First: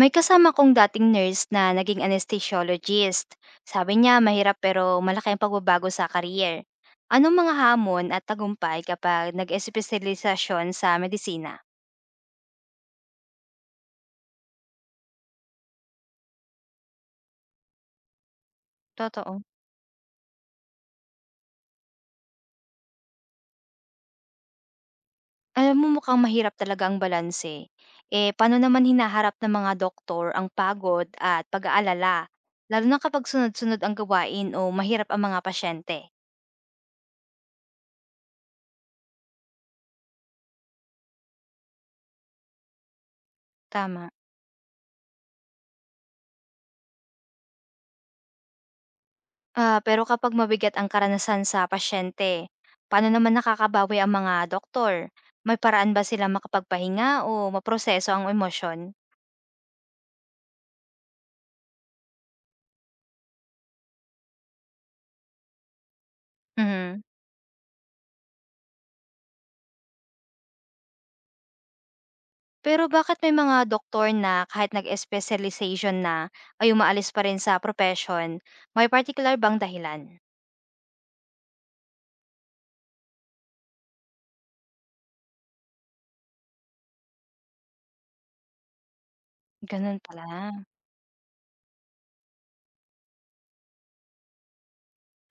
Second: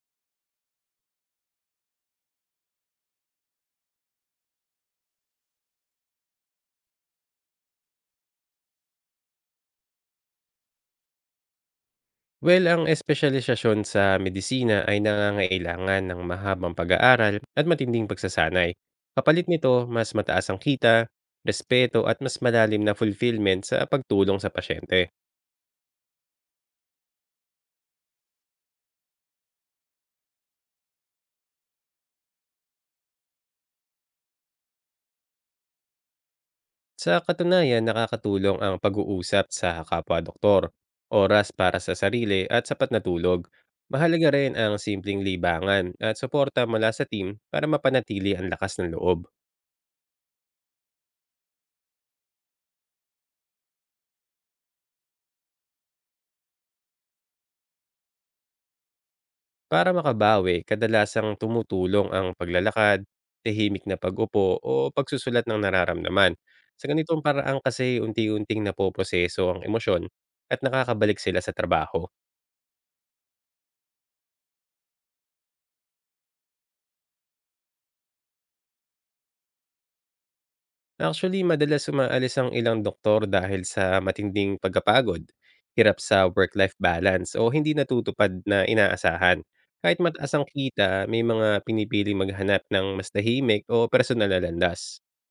May kasama kong dating nurse na naging anesthesiologist. Sabi niya mahirap pero malaki ang pagbabago sa career. Anong mga hamon at tagumpay kapag nag-espesyalisasyon sa medisina? Well, ang espesyalisasyon sa medisina ay nangangailangan ng mahabang pag-aaral at matinding pagsasanay. Totoo. Kapalit nito, mas mataas ang kita, respeto at mas malalim na fulfillment sa pagtulong sa pasyente. Alam mo mukhang mahirap talaga ang balanse. Eh, paano naman hinaharap ng mga doktor ang pagod at pag-aalala? Lalo na kapag sunod-sunod ang gawain o mahirap ang mga pasyente. Sa katunayan, nakakatulong ang pag-uusap sa kapwa-doktor, oras para sa sarili at sapat na tulog. Tama. Mahalaga rin ang simpleng libangan at suporta mula sa team para mapanatili ang lakas ng loob. Ah, pero kapag mabigat ang karanasan sa pasyente, paano naman nakakabawi ang mga doktor? May paraan ba sila makapagpahinga o maproseso ang emosyon? Para makabawi, kadalasang tumutulong ang paglalakad, tahimik na pag-upo o pagsusulat ng nararamdaman. Sa Mhm. ganitong paraan kasi unti-unting napoproseso ang emosyon at nakakabalik sila sa trabaho. Pero bakit may mga doktor na kahit nag-specialization na ay umaalis pa rin sa profession? May particular bang dahilan? Actually, madalas umaalis ang ilang doktor dahil sa matinding pagkapagod, hirap sa work-life balance o hindi natutupad na inaasahan. Ganun Kahit mataas ang pala. kita, may mga pinipili maghanap ng mas tahimik o personal na landas.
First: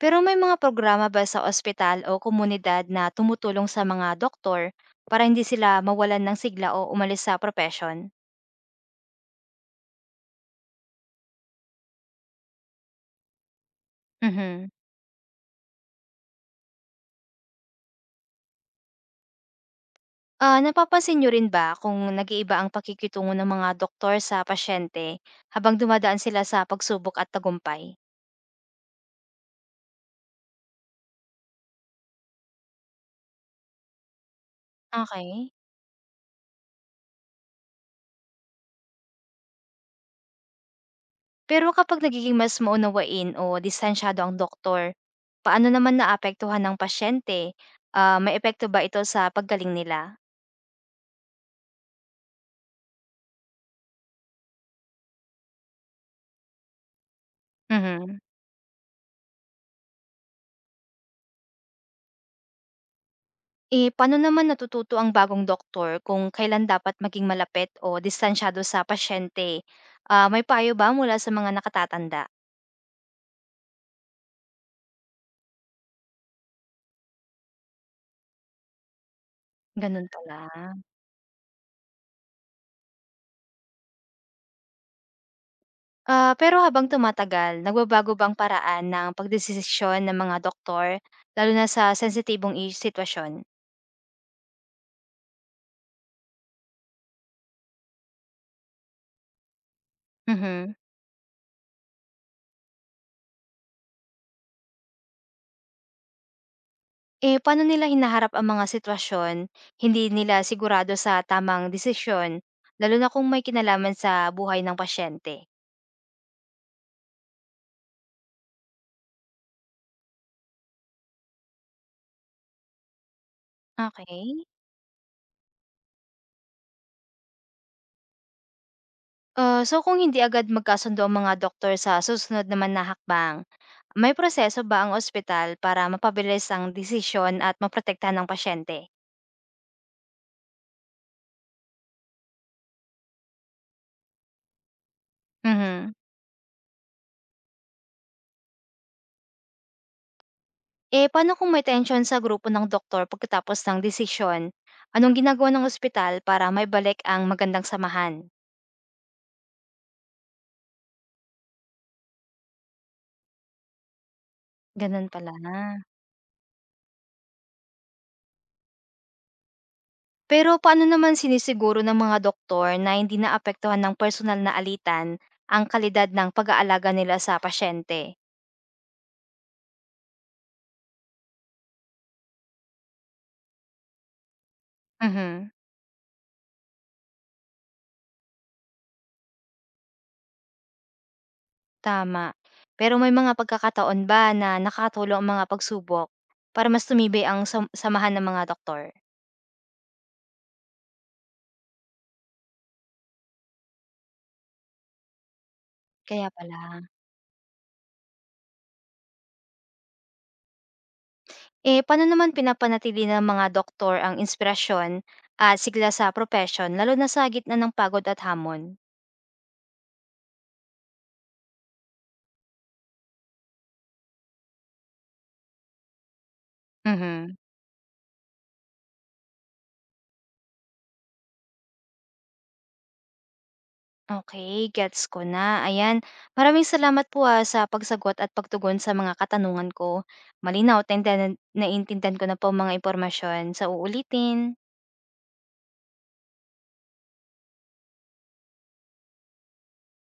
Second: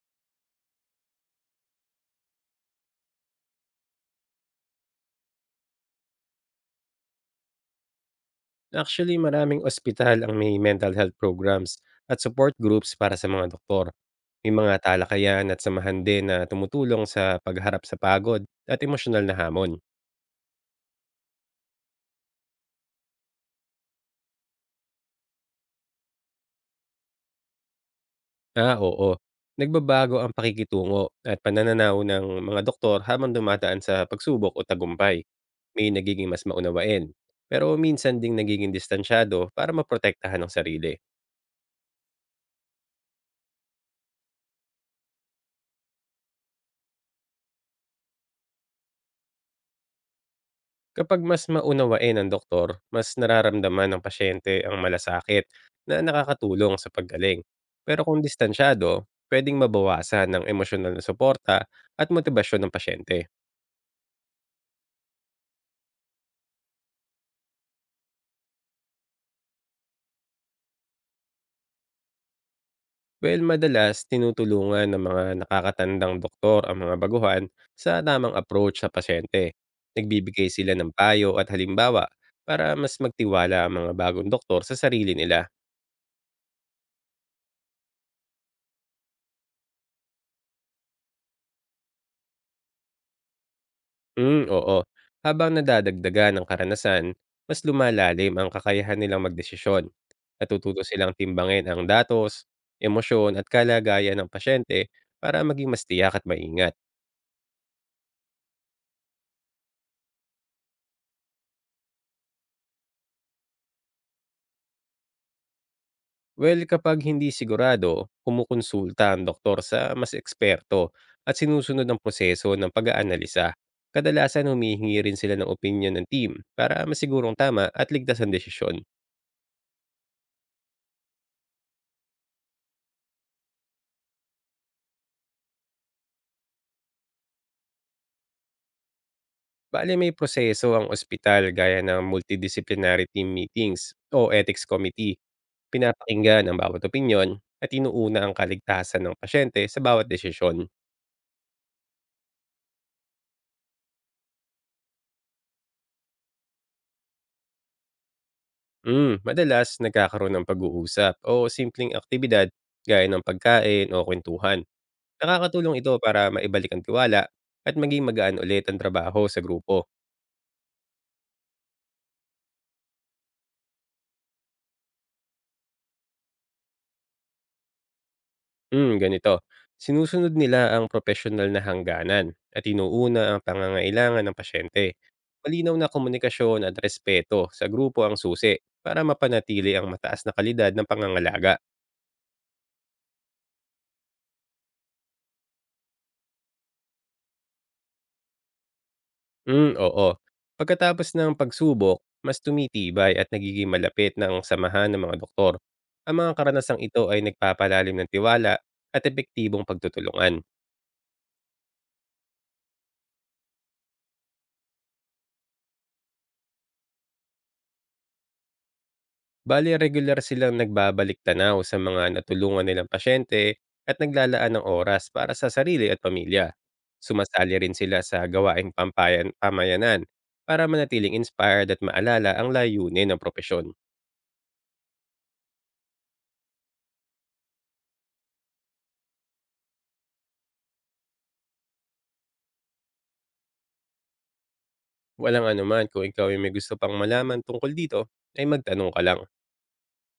Pero may mga programa ba sa ospital o komunidad na tumutulong sa mga doktor para hindi sila mawalan ng sigla o umalis sa profession? Actually, maraming ospital ang may mental health programs at support groups para sa mga doktor. May Mhm. mga talakayan at samahan din na tumutulong sa pagharap sa pagod at emosyonal na hamon. Ah, napapansin niyo rin ba kung nag-iiba ang pakikitungo ng mga doktor sa pasyente habang dumadaan sila sa pagsubok at tagumpay? Ah, oo. Nagbabago ang pakikitungo at panananaw ng mga doktor habang dumadaan sa pagsubok o tagumpay. Okay. May nagiging mas maunawain. Pero minsan ding nagiging distansyado para maprotektahan ang sarili. Pero kapag nagiging mas maunawain o distansyado ang doktor, paano naman naapektuhan ng pasyente? Ah, may epekto ba ito sa paggaling nila? Kapag mas maunawain ng doktor, mas nararamdaman ng pasyente ang malasakit na nakakatulong sa paggaling. Pero Mhm. kung distansyado, pwedeng mabawasan ng emosyonal na suporta at motibasyon ng pasyente. Eh, paano naman natututo ang bagong doktor kung kailan dapat maging malapit o distansyado sa pasyente? Ah, may payo ba mula sa mga nakatatanda? Well, madalas tinutulungan ng mga nakakatandang doktor ang mga baguhan sa tamang approach sa pasyente. Ganun pala. Nagbibigay sila ng payo at halimbawa para mas magtiwala ang mga bagong doktor sa sarili nila. Ah, pero habang tumatagal, nagbabago bang paraan ng pagdesisisyon ng mga doktor, lalo na sa sensitibong sitwasyon? Oo. Habang nadadagdagan ng karanasan, mas lumalalim ang kakayahan nilang magdesisyon. Mhm. Natututo silang timbangin ang datos, emosyon at kalagayan ng pasyente para maging mas tiyak at maingat. Eh, paano nila hinaharap ang mga sitwasyon hindi nila sigurado sa tamang desisyon, lalo na kung may kinalaman sa buhay ng pasyente? Well, kapag hindi sigurado, kumukonsulta ang doktor sa mas eksperto at sinusunod ang proseso ng pag-aanalisa. Okay. Kadalasan humihingi rin sila ng opinion ng team para masigurong tama at ligtas ang desisyon. So kung hindi agad magkasundo ang mga doktor sa susunod naman na hakbang, may proseso ba ang ospital para mapabilis ang desisyon at maprotektahan ng pasyente? Bale may proseso ang ospital gaya ng multidisciplinary team meetings o ethics committee. Mhm. Pinapakinggan ang bawat opinyon at inuuna ang kaligtasan ng pasyente sa bawat desisyon. Eh, paano kung may tension sa grupo ng doktor pagkatapos ng desisyon? Anong ginagawa ng ospital para maibalik ang magandang samahan? Madalas nagkakaroon ng pag-uusap o simpleng aktibidad gaya ng pagkain o kwentuhan. Ganun pala. Nakakatulong ito para maibalik ang tiwala at maging magaan ulit ang trabaho sa grupo. Pero paano naman sinisiguro ng mga doktor na hindi naapektuhan ng personal na alitan ang kalidad ng pag-aalaga nila sa pasyente? Ganito. Sinusunod nila ang propesyonal na hangganan at inuuna ang pangangailangan ng pasyente. Mhm, Malinaw na komunikasyon at respeto sa grupo ang susi para mapanatili ang mataas na kalidad ng pangangalaga. tama. Pero may mga pagkakataon ba na nakatulong ang mga pagsubok para mas tumibay ang samahan ng mga doktor? Oo. Pagkatapos ng pagsubok, mas tumitibay at nagiging malapit na ang samahan ng mga doktor. Ang Kaya mga pala. karanasang ito ay nagpapalalim ng tiwala at epektibong pagtutulungan. Eh, paano naman pinapanatili ng mga doktor ang inspirasyon at sigla sa profession, lalo na sa gitna ng pagod at hamon? Bale regular silang nagbabalik-tanaw sa mga natulungan nilang pasyente at naglalaan ng oras para sa sarili at pamilya. Mhm. Sumasali rin sila sa gawaing pampayan pamayanan para manatiling inspired at maalala ang layunin ng propesyon. Okay, gets ko na. Ayan, maraming salamat po, sa pagsagot at pagtugon sa mga katanungan ko. Malinaw at nainten naintindihan naiintindihan ko na po ang mga impormasyon. Sa uulitin. Walang anuman kung ikaw ay may gusto pang malaman tungkol dito, ay magtanong ka lang.